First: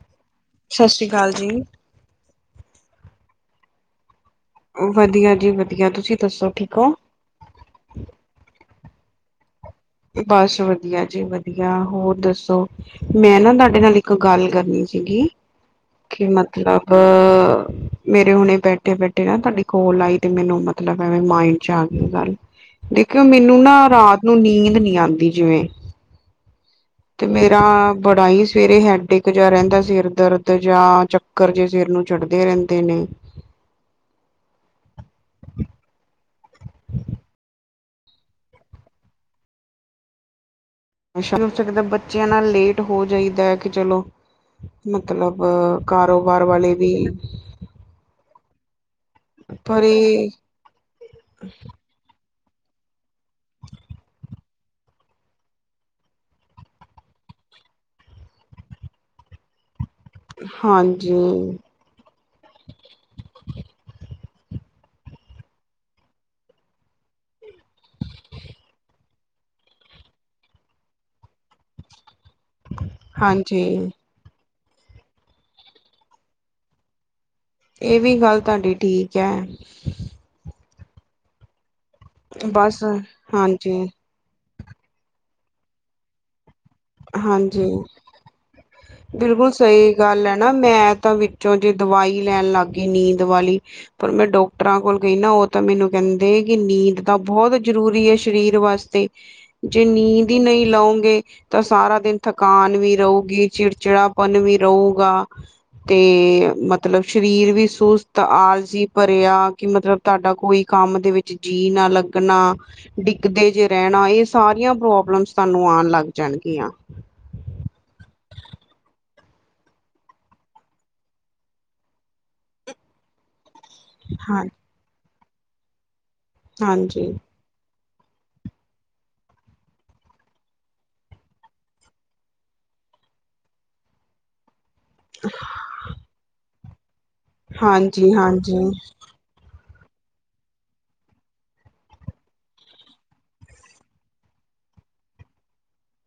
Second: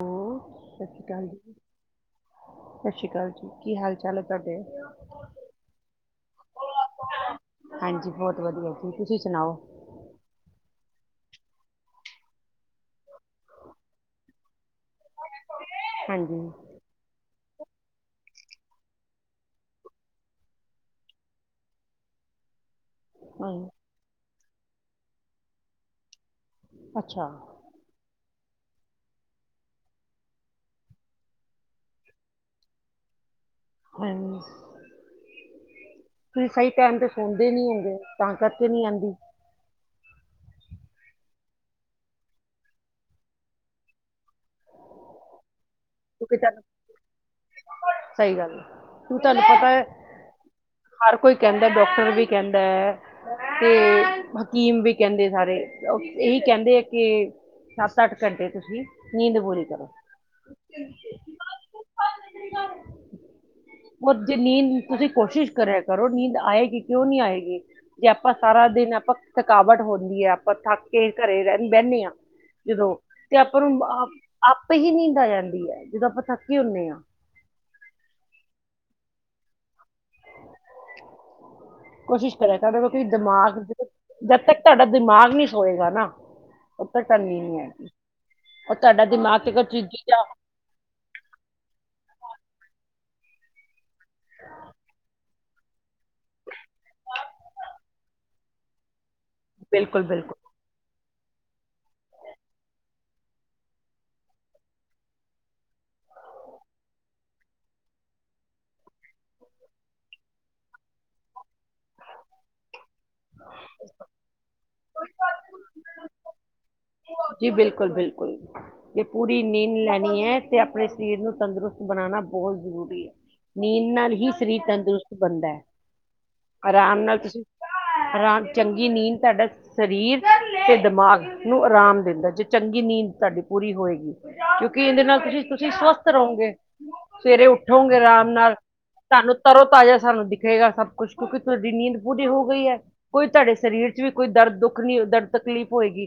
Hello, ਸਤਿ ਸ਼੍ਰੀ ਅਕਾਲ ਜੀ, ਸਤਿ ਸ਼੍ਰੀ ਅਕਾਲ ਜੀ ਕੀ ਹਾਲ ਚਾਲ ਹੈ ਤੁਹਾਡੇ? ਵਧੀਆ ਜੀ, ਵਧੀਆ ਤੁਸੀਂ ਦੱਸੋ ਠੀਕ ਹੋ? ਹਾਂਜੀ, ਬਹੁਤ ਵਧੀਆ ਜੀ ਤੁਸੀਂ ਸੁਣਾਓ? ਬਸ ਵਧੀਆ ਜੀ ਵਧੀਆ ਹੋਰ ਦੱਸੋ ਮੈਂ ਨਾ ਤੁਹਾਡੇ ਨਾਲ ਇੱਕ ਗੱਲ ਕਰਨੀ ਸੀਗੀ, ਕਿ ਹਾਂਜੀ, ਮਤਲਬ ਮੇਰੇ ਹੁਣੇ ਬੈਠੇ ਬੈਠੇ ਨਾ ਤੁਹਾਡੀ ਕੋਲ ਆਈ ਤੇ ਮੈਨੂੰ ਮਤਲਬ ਹੈ ਮਾਇਡ ਚ ਆ ਗਈ ਗੱਲ ਦੇਖਿਓ ਹਾਂ, ਮੈਨੂੰ ਨਾ ਰਾਤ ਨੂੰ ਨੀਂਦ ਨੀ ਆਉਂਦੀ ਜਿਵੇਂ ਅੱਛਾ। ਤੇ ਮੇਰਾ ਬੜਾ ਹੀ ਸਵੇਰੇ ਹੈਡਕ ਜਿਹਾ ਰਹਿੰਦਾ ਸਿਰ ਦਰਦ ਜਾਂ ਚੱਕਰ ਜਿ ਸਿਰ ਨੂੰ ਚੜਦੇ ਰਹਿੰਦੇ ਨੇ ਹ ਤੁਸੀਂ ਸਹੀ ਟਾਈਮ ਤੇ ਸੁਣਦੇ ਨੀ ਹੈਗੇ, ਤਾਂ ਕਰਕੇ ਨੀ ਆਉਂਦੀ ਹੋ ਸਕਦਾ ਬੱਚਿਆਂ ਨਾਲ ਲੇਟ ਹੋ ਜਾਈਦਾ ਹੈ ਕਿ ਚਲੋ ਮਤਲਬ ਕਿਉਂਕਿ ਕਾਰੋਬਾਰ ਤੁਹਾਨੂੰ ਵਾਲੇ ਵੀ ਸਹੀ ਗੱਲ ਹੈ, ਤੁਹਾਨੂੰ ਪਤਾ ਪਰ ਹੈ ਇਹ ਹਰ ਕੋਈ ਕਹਿੰਦਾ, ਡਾਕਟਰ ਵੀ ਕਹਿੰਦਾ ਹੈ ਤੇ ਹਕੀਮ ਵੀ ਕਹਿੰਦੇ ਸਾਰੇ ਇਹੀ ਕਹਿੰਦੇ ਆ ਕੇ ਸੱਤ- ਅੱਠ ਘੰਟੇ ਤੁਸੀਂ ਨੀਂਦ ਪੂਰੀ ਕਰੋ ਹਾਂਜੀ ਕਰ ਜੇ ਨੀਂਦ ਤੁਸੀਂ ਕੋਸ਼ਿਸ਼ ਕਰਿਆ ਕਰੋ ਨੀਂਦ ਆਏਗੀ ਕਿਉਂ ਨਹੀਂ ਆਏਗੀ ਜੇ ਆਪਾਂ ਸਾਰਾ ਦਿਨ ਆਪਾਂ ਥਕਾਵਟ ਹੁੰਦੀ ਹੈ ਆਪਾਂ ਥੱਕ ਕੇ ਘਰੇ ਰਹ ਬਹਿੰਦੇ ਹਾਂ ਜਦੋਂ ਤੇ ਆਪਾਂ ਨੂੰ ਹਾਂਜੀ ਆਪ ਆਪੇ ਹੀ ਨੀਂਦ ਆ ਜਾਂਦੀ ਹੈ ਜਦੋਂ ਆਪਾਂ ਥੱਕੇ ਹੁੰਦੇ ਹਾਂ ਇਹ ਵੀ ਗੱਲ ਤੁਹਾਡੀ ਠੀਕ ਹੈ ਕੋਸ਼ਿਸ਼ ਕਰਿਆ ਬਸ ਕਰ ਕਿ ਦਿਮਾਗ ਹਾਂਜੀ ਜਦ ਤੱਕ ਤੁਹਾਡਾ ਦਿਮਾਗ ਨੀ ਸੋਏਗਾ ਨਾ, ਉਦੋ ਤੱਕ ਨੀਂਦ ਨੀ ਹਾਂਜੀ ਆਏਗੀ ਔਰ ਤੁਹਾਡਾ ਦਿਮਾਗ ਬਿਲਕੁਲ ਤੇ ਸਹੀ ਚੀਜ਼ਾਂ ਗੱਲ ਹੈ ਨਾ ਮੈਂ ਤਾਂ ਵਿੱਚੋਂ ਜੇ ਦਵਾਈ ਲੈਣ ਲੱਗ ਗਈ ਨੀਂਦ ਵਾਲੀ ਪਰ ਮੈਂ ਡਾਕਟਰਾਂ ਕੋਲ ਗਈ ਨਾ ਉਹ ਤਾਂ ਮੈਨੂੰ ਕਹਿੰਦੇ ਕਿ ਨੀਂਦ ਤਾਂ ਬਹੁਤ ਜ਼ਰੂਰੀ ਹੈ ਸਰੀਰ ਵਾਸਤੇ ਜੇ ਬਿਲਕੁਲ ਬਿਲਕੁਲ ਨੀਂਦ ਹੀ ਨਹੀਂ ਲਉਗੇ ਤਾਂ ਸਾਰਾ ਦਿਨ ਥਕਾਨ ਵੀ ਰਹੇਗੀ ਚਿੜਚਿੜਾਪਨ ਵੀ ਰਹੂਗਾ ਤੇ ਮਤਲਬ ਸਰੀਰ ਵੀ ਸੁਸਤ ਆਲਸੀ ਭਰਿਆ ਕਿ ਮਤਲਬ ਤੁਹਾਡਾ ਕੋਈ ਕੰਮ ਦੇ ਵਿੱਚ ਜੀਅ ਨਾ ਲੱਗਣਾ ਡਿੱਗਦੇ ਜੇ ਰਹਿਣਾ ਇਹ ਸਾਰੀਆਂ ਪ੍ਰੋਬਲਮਸ ਤੁਹਾਨੂੰ ਆਉਣ ਲੱਗ ਜਾਣਗੀਆਂ ਜੀ ਬਿਲਕੁਲ-ਬਿਲਕੁਲ ਤੇ ਪੂਰੀ ਨੀਂਦ ਲੈਣੀ ਹੈ ਤੇ ਆਪਣੇ ਸਰੀਰ ਨੂੰ ਤੰਦਰੁਸਤ ਬਣਾਉਣਾ ਬਹੁਤ ਜ਼ਰੂਰੀ ਹੈ ਨੀਂਦ ਨਾਲ ਹੀ ਹਾਂ ਸਰੀਰ ਤੰਦਰੁਸਤ ਬਣਦਾ ਹੈ ਆਰਾਮ ਹਾਂਜੀ ਨਾਲ ਤੁਸੀਂ ਆ ਚੰਗੀ ਨੀਂਦ ਤੁਹਾਡਾ ਸਰੀਰ ਤੇ ਦਿਮਾਗ ਨੂੰ ਆਰਾਮ ਦਿੰਦਾ ਜੇ ਚੰਗੀ ਨੀਂਦ ਤੁਹਾਡੀ ਪੂਰੀ ਹੋਏਗੀ ਕਿਉਂਕਿ ਇਹਦੇ ਨਾਲ ਤੁਸੀਂ ਤੁਸੀਂ ਸਵਸਥ ਰਹੋਗੇ ਸਵੇਰੇ ਉੱਠੋਗੇ ਹਾਂਜੀ ਆਰਾਮ ਨਾਲ ਹਾਂਜੀ ਸਾਨੂੰ ਤਰੋ ਤਾਜ਼ਾ ਸਾਨੂੰ ਦਿਖੇਗਾ ਸਭ ਕੁਛ ਕਿਉਂਕਿ ਤੁਹਾਡੀ ਨੀਂਦ ਪੂਰੀ ਹੋ ਗਈ ਹੈ ਕੋਈ ਤੁਹਾਡੇ ਸਰੀਰ ਚ ਵੀ ਕੋਈ ਦਰਦ ਦੁੱਖ ਨਹੀਂ ਦਰਦ ਤਕਲੀਫ਼ ਹੋਏਗੀ।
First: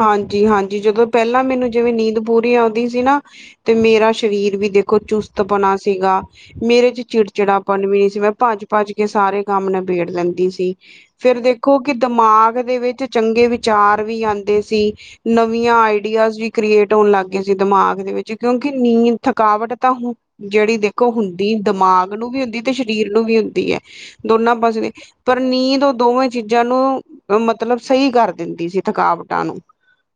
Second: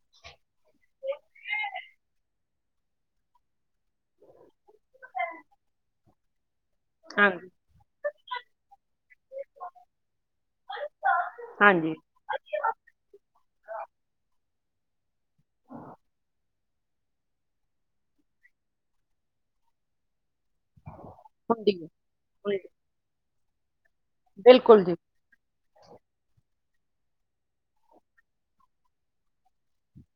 ਹਾਂਜੀ ਹਾਂਜੀ ਜਦੋਂ ਪਹਿਲਾਂ ਮੈਨੂੰ ਜਿਵੇਂ ਨੀਂਦ ਪੂਰੀ ਆਉਂਦੀ ਸੀ ਨਾ ਤੇ ਮੇਰਾ ਸਰੀਰ ਵੀ ਦੇਖੋ ਚੁਸਤ ਬਣਾ ਸੀਗਾ ਮੇਰੇ ਚ ਹਾਂਜੀ ਚਿੜਚਿੜਾਪਨ ਵੀ ਨਹੀਂੀ ਸੀ ਮੈਂ ਭੱਜ ਭੱਜ ਕੇ ਸਾਰੇ ਕੰਮ ਨਬੇੜ ਲੈਂਦੀ ਸੀ ਫਿਰ ਦੇਖੋ ਕਿ ਹਾਂਜੀ ਦਿਮਾਗ ਦੇ ਵਿੱਚ ਚੰਗੇ ਵਿਚਾਰ ਵੀ ਆਉਂਦੇ ਸੀ ਨਵੀਆਂ ਆਈਡੀਆਜ਼ ਵੀ ਕ੍ਰੀਏਟ ਹੋਣ ਲੱਗ ਗਏ ਸੀ ਦਿਮਾਗ ਦੇ ਵਿੱਚ ਕਿਉਂਕਿ ਨੀਂਦ ਥਕਾਵਟ ਤਾਂ ਹੁਣ ਜਿਹੜੀ ਦੇਖੋ ਹੁੰਦੀ ਦਿਮਾਗ ਨੂੰ ਵੀ ਏ ਹੁੰਦੀ ਤੇ ਸਰੀਰ ਨੂੰ ਵੀ ਹੁੰਦੀ ਹੈ ਦੋਨਾਂ ਪਾਸੇ ਬਿਲਕੁਲ ਦੇ ਜੀ ਪਰ ਨੀਂਦ ਉਹ ਦੋਵੇਂ ਚੀਜ਼ਾਂ ਨੂੰ ਮਤਲਬ ਸਹੀ ਕਰ ਦਿੰਦੀ ਸੀ ਥਕਾਵਟਾਂ ਨੂੰ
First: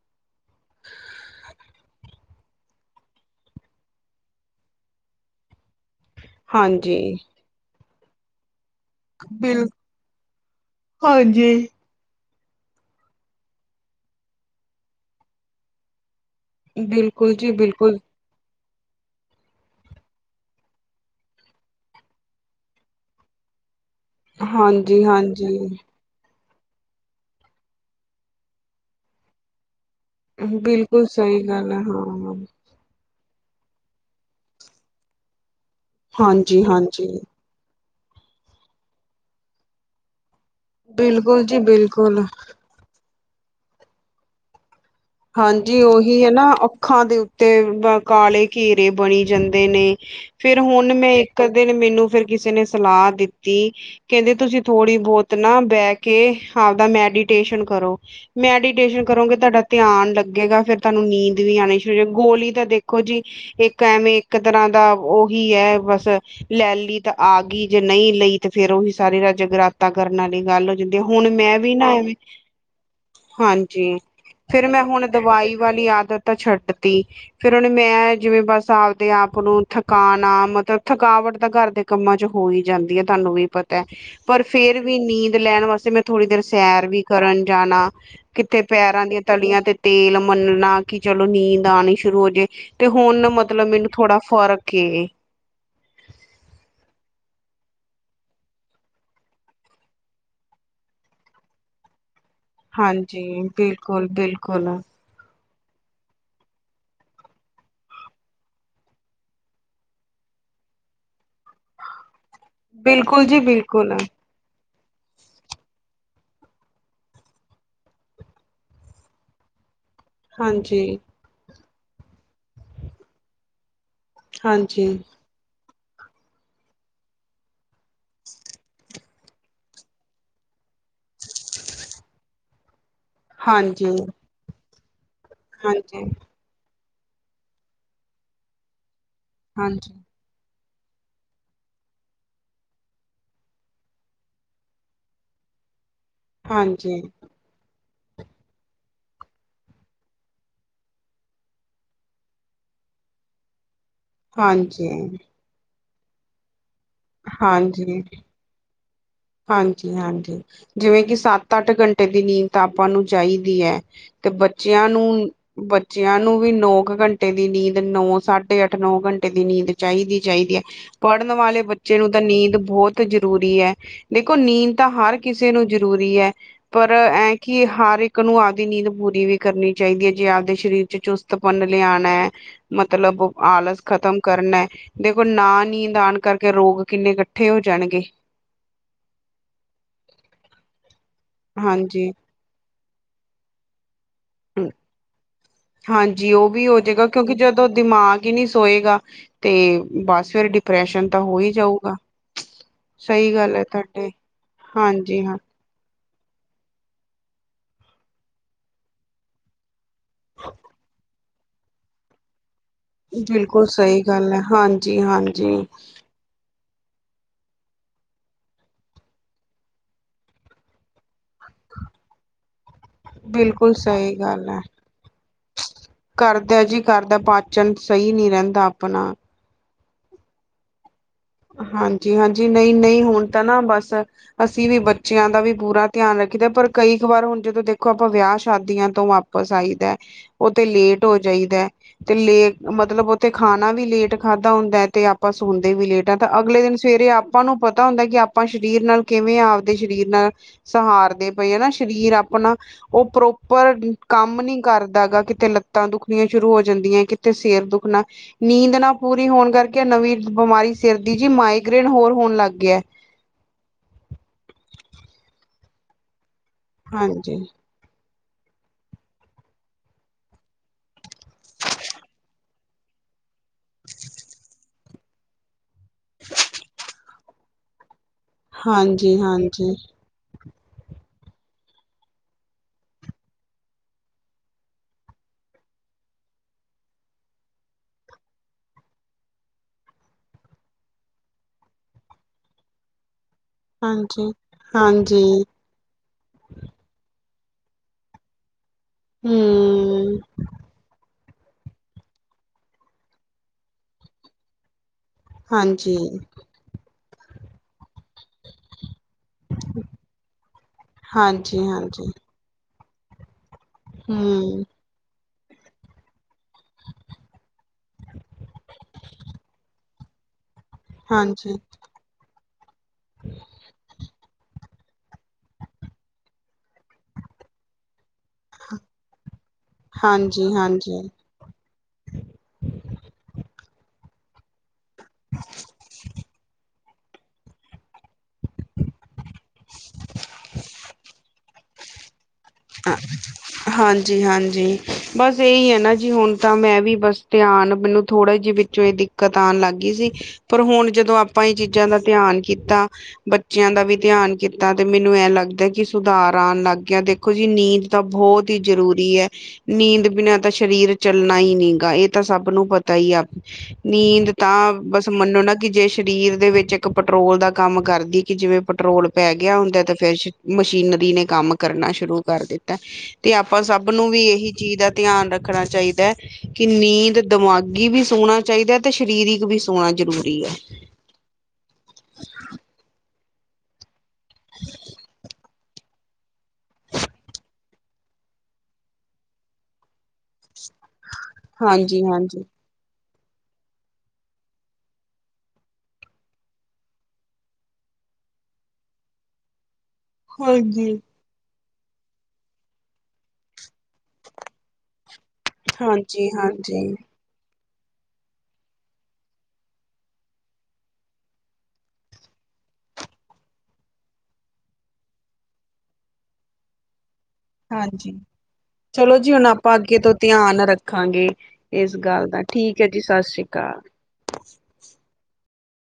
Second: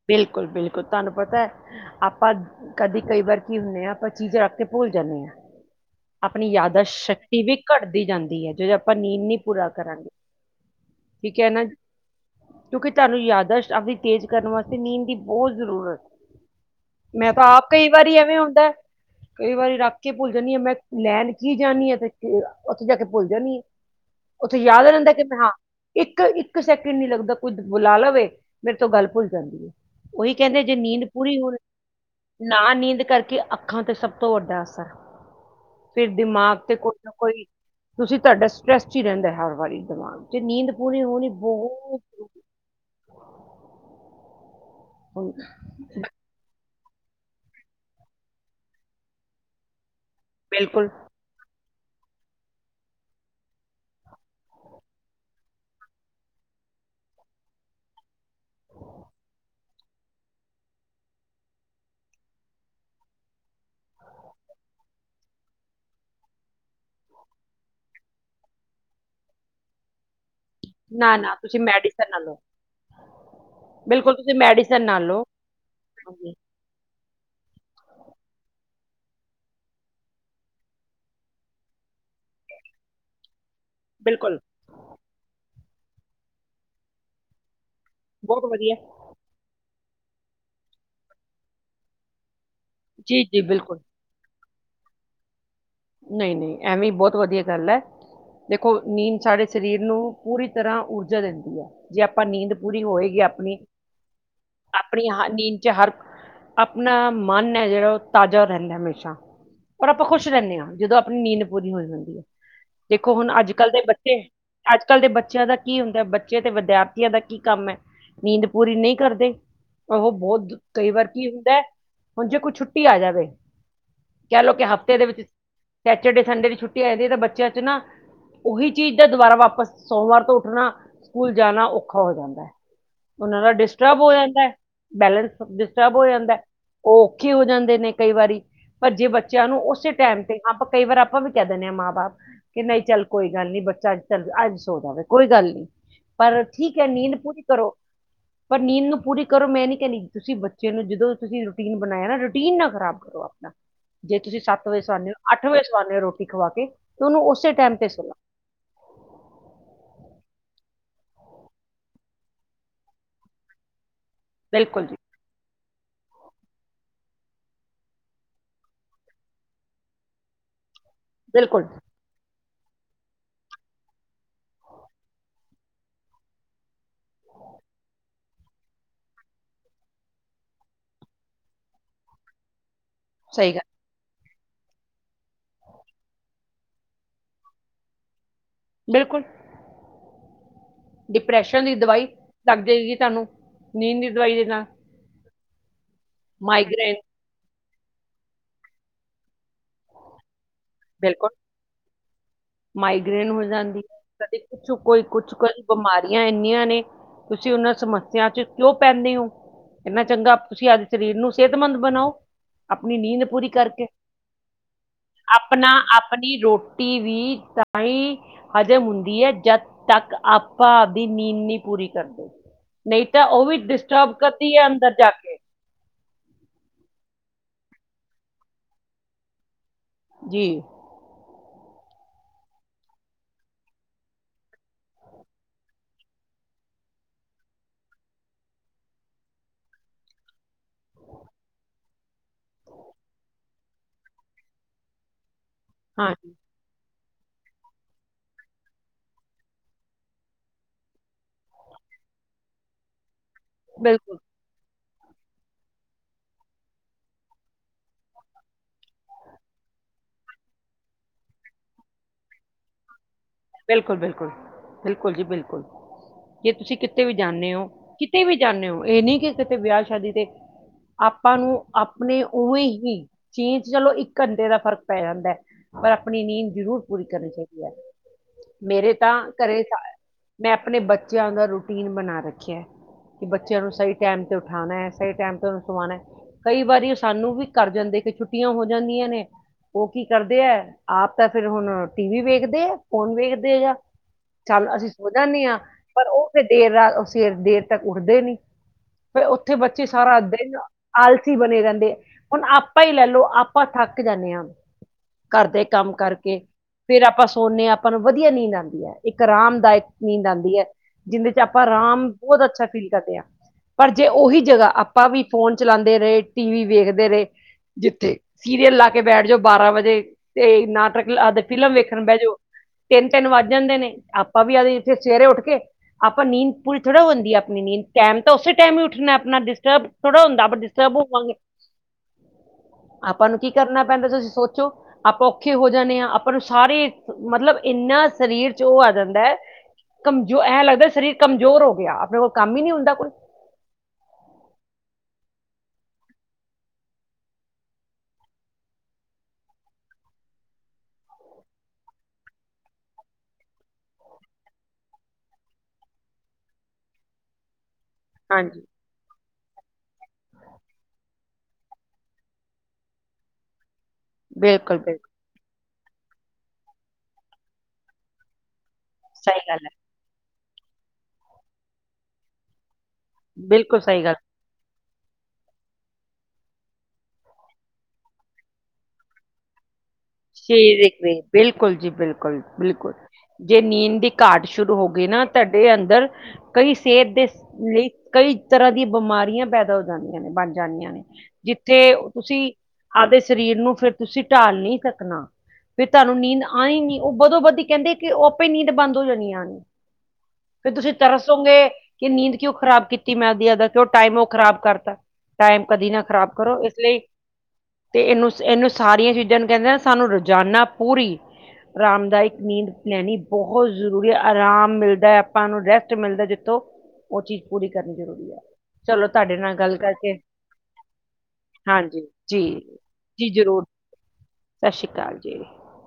ਬਿਲਕੁਲ-ਬਿਲਕੁਲ ਤੁਹਾਨੂੰ ਪਤਾ ਹੈ ਆਪਾਂ ਕਦੇ ਕਈ ਵਾਰ ਕੀ ਹੁੰਦੇ ਆਾਂ ਆਪਾਂ ਚੀਜ਼ ਰੱਖ ਕੇ ਭੁੱਲ ਜਾਂਦੇ ਹਾਂ ਆਪਣੀ ਯਾਦਾ ਹਾਂਜੀ। ਸ਼ਕਤੀ ਵੀ ਘਟਦੀ ਜਾਂਦੀ ਹੈ ਜੇ ਆਪਾਂ ਨੀਂਦ ਵੀ ਬਿਲ ਪੂਰਾ ਕਰਾਂਗੇ ਠੀਕ ਹੈ ਨਾ ਹਾਂਜੀ। ਕਿਉਂਕਿ ਤੁਹਾਨੂੰ ਯਾਦ ਆਸ਼ ਆਪਦੀ ਤੇਜ਼ ਕਰਨ ਵਾਸਤੇ ਨੀਂਦ ਦੀ ਬਹੁਤ ਜ਼ਰੂਰਤ ਮੈਂ ਬਿਲਕੁਲ ਤਾਂ ਜੀ ਆਪ ਕਈ ਬਿਲਕੁਲ ਵਾਰੀ ਐਵੇਂ ਹੁੰਦਾ ਕਈ ਵਾਰੀ ਰੱਖ ਕੇ ਭੁੱਲ ਜਾਂਣੀ ਆ ਮੈਂ ਲੈਣ ਕੀ ਜਾਣੀ ਆ ਤੇ ਉੱਥੇ ਜਾ ਕੇ ਭੁੱਲ ਜਾਂਣੀ ਆ। ਉੱਥੇ ਯਾਦ ਆ ਹਾਂਜੀ ਰਹਿੰਦਾ ਕਿ ਮੈਂ ਹਾਂ ਹਾਂਜੀ ਇੱਕ ਇੱਕ ਸੈਕਿੰਡ ਨਹੀਂ ਲੱਗਦਾ ਕੁਝ ਬੁਲਾ ਲਵੇ ਮੇਰੇ ਤੋਂ ਗੱਲ ਭੁੱਲ ਜਾਂਦੀ ਹੈ। ਉਹੀ ਕਹਿੰਦੇ ਜੇ ਬਿਲਕੁਲ ਨੀਂਦ ਪੂਰੀ ਸਹੀ ਹੋ ਗੱਲ ਹੈ ਹਾਂ। ਨਾ ਨੀਂਦ ਕਰਕੇ, ਅੱਖਾਂ ਤੇ ਸਭ ਤੋਂ ਵੱਡਾ ਅਸਰ ਫਿਰ ਦਿਮਾਗ ਹਾਂਜੀ ਤੇ ਕੋਈ ਹਾਂਜੀ ਨਾ ਕੋਈ ਤੁਸੀਂ ਤੁਹਾਡਾ ਸਟਰ੍ਰੈਸ ਹੀ ਰਹਿੰਦਾ, ਹਰ ਵਾਰੀ ਦਿਮਾਗ ਤੇ ਨੀਂਦ ਪੂਰੀ ਹੋਣੀ ਬਿਲਕੁਲ ਜੀ ਬਹੁਤੂ ਬਿਲਕੁਲ ਹੁੰਦੀ ਹੈ। ਹਾਂਜੀ ਉਹੀ ਹੈ ਨਾ ਅੱਖਾਂ ਦੇ ਤੇ ਕਾਲੇ ਘੇਰੇ ਬਣੀ ਜਾਂਦੇ ਨੇ ਫੇਿਰ ਬਿਲਕੁਲ ਹੁਣ ਮੈਂ ਕਦੇ ਮੈਨੂੰ ਫੇਿਰ ਕਿਸੇ ਨੇ ਸਲਾਹ ਦਿੱਤੀ ਕਹਿੰਦੇ ਤੁਸੀਂ ਥੋੜ੍ਹੀ ਬਹੁਤ ਨਾ ਬਹਿ ਕੇ ਆਪਦਾ ਮੈਡੀਟੇਸ਼ਨ ਕਰੋ। ਮੈਡੀਟੇਸ਼ਨ ਕਰੋਗੇ ਤੁਹਾਡਾ ਧਿਆਨ ਲੱਗੇਗਾ ਫੇਿਰ ਤੁਹਾਨੂੰ ਨੀਂਦ ਵੀ ਆਉਣੀ ਸ਼ੁਰੂ ਗੋਲੀ ਤਾਂ ਦੇਖੋ ਜੀ ਇੱਕ ਐਵੇਂ ਇੱਕ ਤਰ੍ਹਾਂ ਦਾ ਉਹੀ ਹੈ ਬਸ ਲੈ ਲਈ ਤਾਂ ਆ ਗਈ ਜੇ ਨਹੀਂ ਲਈ ਤੇ ਫੇਰ ਉਹੀ ਸਾਰੀ ਦਾ ਜਗਰਾਤਾ ਕਰਨ ਵਾਲੀ ਗੱਲ ਨਾ ਹੁਣ ਨਾ ਮੈਂ ਤੁਸੀਂ ਵੀ ਨਾ ਮੈਡੀਸਨ ਐਵੇਂ ਲਓ ਹਾਂਜੀ ਬਿਲਕੁਲ ਤੁਸੀਂ ਫਿਰ ਮੈਂ ਮੈਡੀਸਨ ਨਾ ਹੁਣ ਲਓ ਦਵਾਈ ਵਾਲੀ ਆਦਤ ਹਾਂਜੀ, ਤਾਂ ਛੱਡ ਤ ਫਿਰ ਉਹਨੇ ਮੈਂ ਜਿਵੇਂ ਬਸ ਆਪਦੇ ਆਪ ਨੂੰ ਥਕਾਣਾ ਮਤਲਬ ਥਕਾਵਟ ਤਾਂ ਕਰਦੇ ਕੰਮਾਂ ਚ ਹੋ ਹੀ ਜਾਂਦੀ ਹੈ ਤੁਹਾਨੂੰ ਵੀ ਪਤਾ ਬਿਲਕੁਲ ਪਰ ਫੇਰ ਵੀ ਨੀਂਦ ਲੈਣ ਵਾਸਤੇ ਮੈਂ ਥੋੜ੍ਹੀ ਦੇਰ ਸੈਰ ਵੀ ਕਰਨ ਜਾਣਾ ਬਹੁਤ ਕਿਥੇ ਵਧੀਆ ਪੈਰਾਂ ਦੀਆਂ ਤਲੀਆਂ ਤੇ ਤੇਲ ਮੰਨਣਾ ਕਿ ਚਲੋ ਨੀਂਦ ਆਉਣੀ ਸ਼ੁਰੂ ਹੋ ਜਾਏ ਤੇ ਜੀ ਹੁਣ ਜੀ ਮਤਲਬ ਬਿਲਕੁਲ ਮੈਨੂੰ ਥੋੜਾ ਫ਼ਰਕ ਏ ਨਹੀਂ ਨਹੀਂ ਐਵੇਂ ਬਹੁਤ ਵਧੀਆ ਗੱਲ ਹੈ। ਦੇਖੋ ਨੀਂਦ ਸਾਡੇ ਸਰੀਰ ਨੂੰ ਪੂਰੀ ਤਰ੍ਹਾਂ ਊਰਜਾ ਦਿੰਦੀ ਹੈ ਜੇ ਆਪਾਂ ਨੀਂਦ ਪੂਰੀ ਹੋਏਗੀ ਹਾਂਜੀ ਆਪਣੀ ਬਿਲਕੁਲ ਬਿਲਕੁਲ ਆਪਣੀ ਨੀਂਦ ਚ ਹਰ ਆਪਣਾ ਮਨ ਹੈ ਜਿਹੜਾ ਉਹ ਤਾਜ਼ਾ ਰਹਿੰਦਾ ਹਮੇਸ਼ਾ ਔਰ ਆਪਾਂ ਖੁਸ਼ ਰਹਿੰਦੇ ਹਾਂ ਜਦੋਂ ਆਪਣੀ ਨੀਂਦ ਪੂਰੀ ਹੋ ਜਾਂਦੀ ਹੈ ਦੇਖੋ ਬਿਲਕੁਲ ਹੁਣ ਜੀ ਅੱਜ ਕੱਲ੍ਹ ਦੇ ਬਿਲਕੁਲ ਬੱਚੇ ਅੱਜ ਕੱਲ੍ਹ ਦੇ ਬੱਚਿਆਂ ਦਾ ਕੀ ਹੁੰਦਾ ਬੱਚੇ ਤੇ ਵਿਦਿਆਰਥੀਆਂ ਦਾ ਕੀ ਕੰਮ ਹੈ। ਨੀਂਦ ਪੂਰੀ ਨਹੀਂ ਕਰਦੇ ਉਹ ਬਹੁਤ ਹਾਂਜੀ ਕਈ ਵਾਰ ਕੀ ਹੁੰਦਾ ਹੁਣ ਜੇ ਕੋਈ ਛੁੱਟੀ ਆ ਜਾਵੇ। ਕਹਿਲਓ ਕਿ ਹਾਂਜੀ ਹਫ਼ਤੇ ਦੇ ਵਿੱਚ ਸੈਚਡੇ ਸੰਡੇ ਦੀ ਛੁੱਟੀ ਆ ਜਾਂਦੀ ਤਾਂ ਬੱਚਿਆਂ ਚ ਨਾ ਉਹੀ ਚੀਜ਼ ਦਾ ਦੁਬਾਰਾ ਵਾਪਸ ਸੋਮਵਾਰ ਤੋਂ ਉੱਠਣਾ ਸਕੂਲ ਜਾਣਾ ਔਖਾ ਹੋ ਜਾਂਦਾ ਹੈ। ਉਹਨਾਂ ਦਾ ਹਾਂਜੀ ਡਿਸਟਰਬ ਹੋ ਜਾਂਦਾ, ਬੈਲੈਂਸ ਡਿਸਟਰਬ ਹਾਂਜੀ ਹੋ ਜਾਂਦਾ ਉਹ ਔਖੇ ਹੋ ਜਾਂਦੇ ਨੇ ਕਈ ਵਾਰੀ, ਪਰ ਜੇ ਬੱਚਿਆਂ ਨੂੰ ਉਸੇ ਹਾਂਜੀ ਟਾਈਮ ਆਪਾਂ ਕਈ ਵਾਰ ਆਪਾਂ ਵੀ ਕਹਿ ਦਿੰਦੇ ਹਾਂ ਮਾਂ ਬਾਪ ਕਿ ਨਹੀਂ ਚੱਲ ਕੋਈ ਗੱਲ ਨੀ ਬੱਚਾ ਅੱਜ, ਅੱਜ ਸੋ ਜਾਵੇ ਕੋਈ ਗੱਲ ਨੀ। ਪਰ ਠੀਕ ਹੈ ਹਾਂਜੀ ਨੀਂਦ ਪੂਰੀ ਕਰੋ। ਪਰ ਨੀਂਦ ਨੂੰ ਪੂਰੀ ਕਰੋ ਮੈਂ ਨੀ ਕਹਿੰਣੀ ਤੁਸੀਂ ਬੱਚੇ ਨੂੰ ਜਦੋਂ ਤੁਸੀਂ ਰੂਟੀਨ ਬਣਾਇਆ ਨਾ ਰੂਟੀਨ ਨਾਲ ਖਰਾਬ ਕਰੋ ਆਪ। ਜੇ ਤੁਸੀਂ ਸੱਤ ਵਜੇ ਸਉਂਦੇ ਹਾਂਜੀ, ਹੋ ਅੱਠ ਵਜੇ ਸੁਵਾਉਂਦੇ ਹੋ ਰੋਟੀ ਖਵਾ ਕੇ ਤੇ ਉਹਨੂੰ ਉਸੇ ਟਾਈਮ ਤੇ ਹਾਂਜੀ। ਸਵਾਓ ਹਾਂਜੀ-ਹਾਂਜੀ, ਜਿਵੇਂ ਕਿ ਸੱਤ ਅੱਠ ਘੰਟੇ ਦੀ ਨੀਂਦ ਆਪਾਂ ਨੂੰ ਚਾਹੀਦੀ ਹੈ। ਤੇ ਬਿਲਕੁਲ ਬੱਚਿਆਂ ਜੀ ਨੂੰ ਬੱਚਿਆਂ ਨੂੰ ਵੀ ਨੌ ਕੁ ਘੰਟੇ ਦੀ ਨੀਂਦ ਨੌ ਸਾਢੇ ਅੱਠ ਨੌ ਘੰਟੇ ਦੀ ਨੀਂਦ ਚਾਹੀਦੀ-ਚਾਹੀਦੀ ਹੈ, ਪੜ੍ਹਨ ਵਾਲੇ ਬਿਲਕੁਲ ਬੱਚੇ ਨੂੰ ਤਾਂ ਨੀਂਦ ਬਹੁਤ ਜ਼ਰੂਰੀ ਹੈ। ਦੇਖੋ ਨੀਂਦ ਤਾਂ ਹਰ ਕਿਸੇ ਨੂੰ ਜ਼ਰੂਰੀ ਹੈ। ਪਰ ਐਂ ਕਿ ਹਰ ਇੱਕ ਨੂੰ ਆਪਦੀ ਨੀਂਦ ਪੂਰੀ ਵੀ ਕਰਨੀ ਚਾਹੀਦੀ ਹੈ ਜੇ ਆਪਦੇ ਸਰੀਰ ਚ ਚੁਸਤਪਨ ਲਿਆਣਾ ਹੈ। ਮਤਲਬ ਸਹੀ ਗੱਲ ਆਲਸ ਖ਼ਤਮ ਕਰਨਾ ਹੈ ਦੇਖੋ ਨਾ ਨੀਂਦ ਆਉਣ ਕਰਕੇ ਰੋਗ ਕਿੰਨੇ ਇਕੱਠੇ ਹੋ ਜਾਣਗੇ ਬਿਲਕੁਲ। ਡਿਪਰੈਸ਼ਨ ਦੀ ਦਵਾਈ ਹਾਂਜੀ ਲੱਗ ਜਾਵੇਗੀ, ਤੁਹਾਨੂੰ ਨੀਂਦ ਦੀ ਦਵਾਈ ਦੇ ਨਾਲ ਹਾਂਜੀ ਉਹ ਵੀ ਹੋ ਮਾਈਗ੍ਰੇਨ ਜਾਏਗਾ ਕਿਉਂਕਿ ਜਦੋਂ ਦਿਮਾਗ ਹੀ ਨਹੀ ਸੋਏਗਾ, ਤੇ ਬਸ ਫੇਿਰ ਡਿਪਰੈਸ਼ਨ ਤਾਂ ਬਿਲਕੁਲ ਹੋ ਹੀ ਜਾਊਗਾ। ਮਾਈਗ੍ਰੇਨ ਸਹੀ ਹੋ ਗੱਲ ਜਾਂਦੀ ਤੁਹਾਡੇ ਹੈ ਕਦੇ ਕੁਛ, ਕੋਈ ਹਾਂਜੀ ਕੁਛ ਹਾਂ ਕਦੇ ਬਿਮਾਰੀਆਂ ਇੰਨੀਆਂ ਨੇ ਤੁਸੀਂ ਉਹਨਾਂ ਸਮੱਸਿਆ ਚ ਕਿਉਂ ਪਹਿਨਦੇ ਹੋ। ਇੰਨਾ ਚੰਗਾ ਤੁਸੀਂ ਅੱਜ ਸਰੀਰ ਨੂੰ ਸਿਹਤਮੰਦ ਬਣਾਓ। ਆਪਣੀ ਨੀਂਦ ਪੂਰੀ ਬਿਲਕੁਲ ਕਰਕੇ ਸਹੀ ਗੱਲ ਹੈ ਹਾਂਜੀ। ਹਾਂਜੀ ਆਪਣਾ ਆਪਣੀ ਰੋਟੀ ਵੀ ਤਾਂਹੀ ਹਜਮ ਹੁੰਦੀ ਹੈ ਜਦ ਤੱਕ ਆਪਾਂ ਆਪਦੀ ਨੀਂਦ ਨਹੀਂ ਪੂਰੀ ਕਰਦੇ। ਨਹੀਂ ਤਾਂ ਉਹ ਵੀ ਬਿਲਕੁਲ ਡਿਸਟਰਬ ਸਹੀ ਗੱਲ ਕਰਦੀ ਹੈ ਅੰਦਰ ਜਾ ਕੇ। ਕਰਦਾ ਜੀ ਕਰਦਾ ਪਾਚਨ ਸਹੀ ਨਹੀ ਰਹਿੰਦਾ ਆਪਣਾ। ਜੀ। ਹਾਂਜੀ-ਹਾਂਜੀ, ਨਹੀਂ-ਨਹੀਂ ਹੁਣ ਤਾਂ ਨਾ ਬਸ ਅਸੀਂ ਵੀ ਬੱਚਿਆਂ ਦਾ ਵੀ ਪੂਰਾ ਧਿਆਨ ਰੱਖੀਦਾ ਪਰ ਕਈ ਕ ਵਾਰ ਹੁਣ ਜਦੋਂ ਦੇਖੋ ਆਪਾਂ ਵਿਆਹ ਸ਼ਾਦੀਆਂ ਤੋਂ ਵਾਪਸ ਆਈਦਾ ਉਹ ਤੇ ਲੇਟ ਹੋ ਜਾਈਦਾ। ਤੇ ਲੇ ਮਤਲਬ ਉੱਥੇ ਖਾਣਾ ਵੀ ਲੇਟ ਖਾਧਾ ਹੁੰਦਾ ਤੇ ਆਪਾਂ ਸੁਣਦੇ ਵੀ ਲੇਟ ਹਾਂ ਤਾਂ ਅਗਲੇ ਦਿਨ ਸਵੇਰੇ ਆਪਾਂ ਨੂੰ ਪਤਾ ਹੁੰਦਾ ਕਿ ਆਪਾਂ ਸਰੀਰ ਨਾਲ ਕਿਵੇਂ ਆਪਦੇ ਸਰੀਰ ਨਾਲ ਸਹਾਰਦੇ ਪਏ ਹੈ ਨਾ ਸਰੀਰ ਆਪਣਾ ਉਹ ਪ੍ਰੋਪਰ ਬਿਲਕੁਲ, ਕੰਮ ਨੀ ਕਰਦਾ ਗਾ ਕਿਤੇ ਲੱਤਾਂ ਦੁਖਣੀਆਂ ਸ਼ੁਰੂ ਹੋ ਜਾਂਦੀਆਂ ਕਿਤੇ ਸਰ ਦੁੱਖਣਾ। ਨੀਂਦ ਨਾ ਪੂਰੀ ਹੋਣ ਕਰਕੇ ਨਵੀਂ ਬਿਮਾਰੀ ਸਿਰਦੀ ਜੀ ਮਾਈਗ੍ਰੇਨ ਹੋਰ ਹੋਣ ਲੱਗ ਗਿਆ। ਬਿਲਕੁਲ ਬਿਲਕੁਲ ਬਿਲਕੁਲ ਜੀ ਬਿਲਕੁਲ ਜੇ ਤੁਸੀਂ ਕਿੱਥਤੇ ਵੀ ਹਾਂਜੀ, ਜਾਂਦੇ ਹੋ ਕਿ ਤੇ ਵੀ ਜਾਂਦੇ ਹੋ ਇਹ ਨਹੀਂ ਕਿ ਕਿਤੇ ਵਿਆਹ ਸ਼ਾਦੀ ਤੇ ਆਪਾਂ ਨੂੰ ਆਪਣੇ ਉਵੇਂ ਹੀ ਚੀਨ ਚ ਚਲੋ ਇੱਕ ਘੰਟੇ ਦਾ ਫ਼ਰਕ ਪੈ ਜਾਂਦਾ ਹੈ ਪਰ ਆਪਣੀ ਨੀਂਦ ਜ਼ਰੂਰ ਪੂਰੀ ਕਰਨੀ ਚਾਹੀਦੀ ਹੈ। ਮੇਰੇ ਤਾਂ ਹਾਂਜੀ, ਘਰੇ ਹਾਂਜੀ, ਮੈਂ ਆਪਣੇ ਬੱਚਿਆਂ ਦਾ ਰੂਟੀਨ ਬਣਾ ਰੱਖਿਆ। ਕਿ ਬੱਚਿਆਂ ਨੂੰ ਸਹੀ ਟਾਈਮ ਤੇ ਉਠਾਉਣਾ ਹੈ, ਸਹੀ ਟਾਈਮ ਤੇ ਉਹਨੂੰ ਸਵਾਉਣਾ ਕਈ ਵਾਰੀ ਸਾਨੂੰ ਵੀ ਕਰ ਜਾਂਦੇ ਕਿ ਛੁੱਟੀਆਂ ਹੋ ਜਾਂਦੀਆਂ ਨੇ। ਉਹ ਕੀ ਕਰਦੇ ਹੈ ਆਪ ਤਾਂ ਫਿਰ ਹੁਣ ਟੀ ਵੀ ਵੇਖਦੇ ਆ। ਫੌਨ ਵੇਖਦੇ ਆ ਆ ਹਾਂਜੀ, ਚੱਲ ਅਸੀਂ ਸੋ ਹਾਂਜੀ। ਜਾਦੇ ਹਾਂ। ਪਰ ਉਹ ਫਿਰ ਦੇਰ ਰਾਤ ਅਂ ਦੇਰ ਤੱਕ ਉੱਠਦੇ ਨੇ। ਫ ਉੱਥੇ ਬੱਚੇ ਹੂੰ, ਸਾਰਾ ਦਿਨ ਆਲ ਆਲਸੀ ਬਣੇ ਰਹਿੰਦੇ ਹੁਣ ਆਪਾਂ ਹੀ ਲੈ ਲਓ ਆਪਾਂ ਥੱਕ ਜਾਂਦੇ ਹਾਂ। ਘਰਦੇ ਕੰਮ ਹਾਂਜੀ, ਕਰਕੇ, ਫੇਰ ਆਪਾਂ ਸੋਨੇ ਹਾਂ। ਆਪਾਂ ਨੂੰ ਵਧੀਆ ਨੀਂਦ ਆਉਂਦੀ ਹੈ ਇੱਕ ਰਾਮਦਾਇਕ ਨੀਂਦ ਆਉਂਦੀ ਹੈ ਜਿਹਦੇ ਚ ਹਾਂਜੀ, ਆਪਾਂ ਹਾਂਜੀ, ਰਾਮ ਬਹੁਤ ਅੱਛਾ ਫੀਲ ਕਰਦੇ ਹਾਂ ਪਰ ਜੇ ਹੂੰ, ਉਹੀ ਜਗ੍ਹਾ ਆਪਾਂ ਵੀ ਫੋਨ ਚਲਾਉਂਦੇ ਰਹੇ ਟੀ ਵੀ ਵੇਖਦੇ ਰਹੇ ਜਿੱਥੇ ਸੀਰੀਅਲ ਲਾ ਕੇ ਬੈਠ ਜਾਓ ਬਾਰਾਂ ਵਜੇ, ਤੇ ਨਾਟਕ ਆ ਹਾਂਜੀ। ਫਿਲਮ ਵੇਖਣ ਬਹਿ ਜਾਓ ਤਿੰਨ ਤਿੰਨ ਵੱਜ ਜਾਂਦੇ ਨੇ, ਆਪਾਂ ਵੀ ਆਜ ਇੱਥੇ ਸਵੇਰੇ ਉੱਠ ਕੇ ਆਪਾਂ ਨੀਂਦ ਪੂਰੀ ਥੋੜ੍ਹਾ ਹੁੰਦੀ ਆ, ਆਪਣੀ ਨੀਂਦ ਟਾਈਮ ਤਾਂ ਉਸੇ ਟਾਈਮ ਹੀ ਉੱਠਣਾ ਆਪਣਾ ਡਿਸਟਰਬ ਥੋੜਾੁੰਦਾ ਹਾਂਜੀ, ਪਰ ਹਾਂਜੀ, ਡਿਸਟਰਬ ਹਾਂਜੀ ਹੋਵਾਂਗੇ ਆਪਾਂ ਨੂੰ ਕੀ ਕਰਨਾ ਪੈਂਦਾ ਤੁਸੀਂ ਸੋਚੋ ਆਪਾਂ ਔਖੇ ਹੋ ਜਾਂਦੇ ਹਾਂ ਆਪਾਂ ਨੂੰ ਸਾਰੇ ਮਤਲਬ ਇੰਨਾ ਸਰੀਰ ਚ ਉਹ ਆ ਜਾਂਦਾ ਹੈ ਕਮੋ ਐ ਲੱਗਦਾ ਸਰੀਰ ਕਮਜ਼ੋਰ ਹੋ ਗਿਆ, ਆਪਣੇ ਕੋਲ ਕੰਮ ਹੀ ਨਹੀਂ ਹੁੰਦਾ ਕੋਈ [unintelligible] ਹਾਂਜੀ ਹਾਂਜੀ, ਬਸ ਇਹੀ ਹੈ ਨਾ ਜੀ ਹੁਣ ਤਾਂ ਮੈਂ ਵੀ ਬਸ ਧਿਆਨ ਮੈਨੂੰ ਥੋੜਾ ਜਿਹਾ ਚੋਂ ਇਹ ਦਿੱਕਤ ਆਉਣ ਲੱਗ ਗਈ ਸੀ, ਪਰ ਹੁਣ ਜਦੋਂ ਆਪਾਂ ਇਹ ਚੀਜ਼ਾਂ ਦਾ ਧਿਆਨ ਕੀਤਾ ਬੱਚਿਆਂ ਦਾ ਵੀ ਧਿਆਨ ਕੀਤਾ ਤੇ ਮੈਨੂੰ ਇ ਲੱਗਦਾ ਕਿ ਸੁਧਾਰ ਆਉਣ ਲੱਗ ਗਿਆ ਦੇ ਦੇਖੋ ਜੀ ਨੀਂਦ ਤਾਂ ਬਹੁਤ ਹੀ ਹਾਂਜੀ ਜ਼ਰੂਰੀ ਹੈ ਨੀਂਦ ਬਿਨਾਂ ਤਾਂ ਸਰੀਰ ਚੱਲਣਾ ਹੀ ਨੀ ਗਾ ਇਹ ਤਾਂ ਸਭ ਨੂੰ ਪਤਾ ਹੀ ਆ। ਨੀਂਦ ਤਾਂ ਬਿਲਕੁਲ ਬਸ ਬਿਲਕੁਲ ਮੰਨੋ ਨਾ ਕਿ ਜੇ ਸਰੀਰ ਦੇ ਵਿੱਚ ਇੱਕ ਪੈਟਰੋਲ ਦਾ ਕੰਮ ਕਰਦੀ ਕਿ ਜਿਵੇਂ ਪੈਟਰੋਲ ਪੈ ਸਹੀ ਗਿਆ ਗੱਲ ਹੈ ਹੁੰਦਾ ਤੇ ਫੇਰ ਮਸ਼ੀਨਰੀ ਨੇ ਕੰਮ ਕਰਨਾ ਸ਼ੁਰੂ ਕਰ ਦਿੱਤਾ ਤੇ ਆਪਾਂ ਬਿਲਕੁਲ ਸਭ ਸਹੀ ਨੂੰ ਗੱਲ ਵੀ ਇਹੀ ਚੀਜ਼ ਆ ਧਿਆਨ ਰੱਖਣਾ ਚਾਹੀਦਾ ਹੈ ਕਿ ਨੀਂਦ ਦਿਮਾਗੀ ਵੀ ਸੋਹਣਾ ਚਾਹੀਦਾ ਹੈ ਤੇ ਸਰੀਰਿਕ ਵੀ ਹਾਂ ਜ਼ਰੂਰੀ ਹੈ [unintelligible] ਬਿਲਕੁਲ ਜੀ, ਬਿਲਕੁਲ ਬਿਲਕੁਲ ਜੇ ਨੀਂਦ ਘਾਟ ਸ਼ੁਰੂ ਹੋ ਗਏ ਨਾ, ਤੁਹਾਡੇ ਅੰਦਰ ਕਈ ਸਿਹਤ ਦੇ ਲਈ, ਕਈ ਤਰ੍ਹਾਂ ਦੀ ਬਿਮਾਰੀਆਂ ਪੈਦਾ ਹੋ ਜਾਂਦੀਆਂ ਬਣ ਜਾਣੀਆਂ, ਨੇ ਜਿੱਥੇ ਹਾਂਜੀ ਹਾਂਜੀ ਤੁਸੀਂ ਆਪਦੇ ਸਰੀਰ ਨੂੰ ਫਿਰ ਤੁਸੀਂ ਢਾਲ ਨੀ ਸਕ ਆਪਣਾ ਫਿਰ ਤੁਹਾਨੂੰ ਨੀਂਦ ਆਣੀ ਨੀ, ਉਹ ਬਦੋ ਬਧਦੀ ਕਹਿੰਦੇ ਕਿ ਉਹ ਆਪੇ ਨੀਂਦ ਬੰਦ ਹੋ ਜਾਣੀ ਆਣੀ ਫਿਰ ਹਾਂਜੀ ਤੁਸੀਂ ਤਰਸੋਗੇ, ਕਿ ਨੀਂਦ ਕਿਉਂ ਖਰਾਬ ਕੀਤੀ ਮੈਂਦੀਆਦਾ ਕਿਉਂ ਟਾਈਮ ਉਹ ਖਰਾਬ ਕਰਤਾ ਟਾਈਮ ਕਦੀ ਨਾ ਖਰਾਬ ਹਾਂਜੀ ਕਰੋ, ਇਸ ਹਾਂਜੀ ਲਈ ਤੇ ਇਹਨੂੰ ਇਹਨੂੰ ਸਾਰੀਆਂ ਚੀਜ਼ਾਂ ਨੂੰ ਕਹਿੰਦੇ ਸਾਨੂੰ ਰੋਜ਼ਾਨਾ ਪੂਰੀ ਆਰਾਮਦਾਇਕ ਨੀਂਦ ਲੈਣੀ ਬਹੁਤ ਜ਼ਰੂਰੀ, ਆਰਾਮ ਮਿਲਦਾ ਹੈ ਆਪਾਂ ਨੂੰ ਰੈਸਟ ਮਿਲਦਾ ਜਿੱਥੋਂ ਉਹ ਚੀਜ਼ ਪੂਰੀ ਕਰਨੀ ਹਾਂਜੀ ਜ਼ਰੂਰੀ ਆ ਚਲੋ ਜੀ ਤੁਹਾਡੇ ਹੁਣ ਨਾਲ ਆਪਾਂ ਗੱਲ ਅੱਗੇ ਕਰਕੇ ਤੋਂ ਧਿਆਨ ਰੱਖਾਂਗੇ ਇਸ ਹਾਂਜੀ, ਗੱਲ ਜੀ ਦਾ ਠੀਕ ਹੈ ਸਤਿ ਜੀ ਸ੍ਰੀ ਜ਼ਰੂਰ, ਅਕਾਲ ਸਤਿ ਸ਼੍ਰੀ ਅਕਾਲ ਜੀ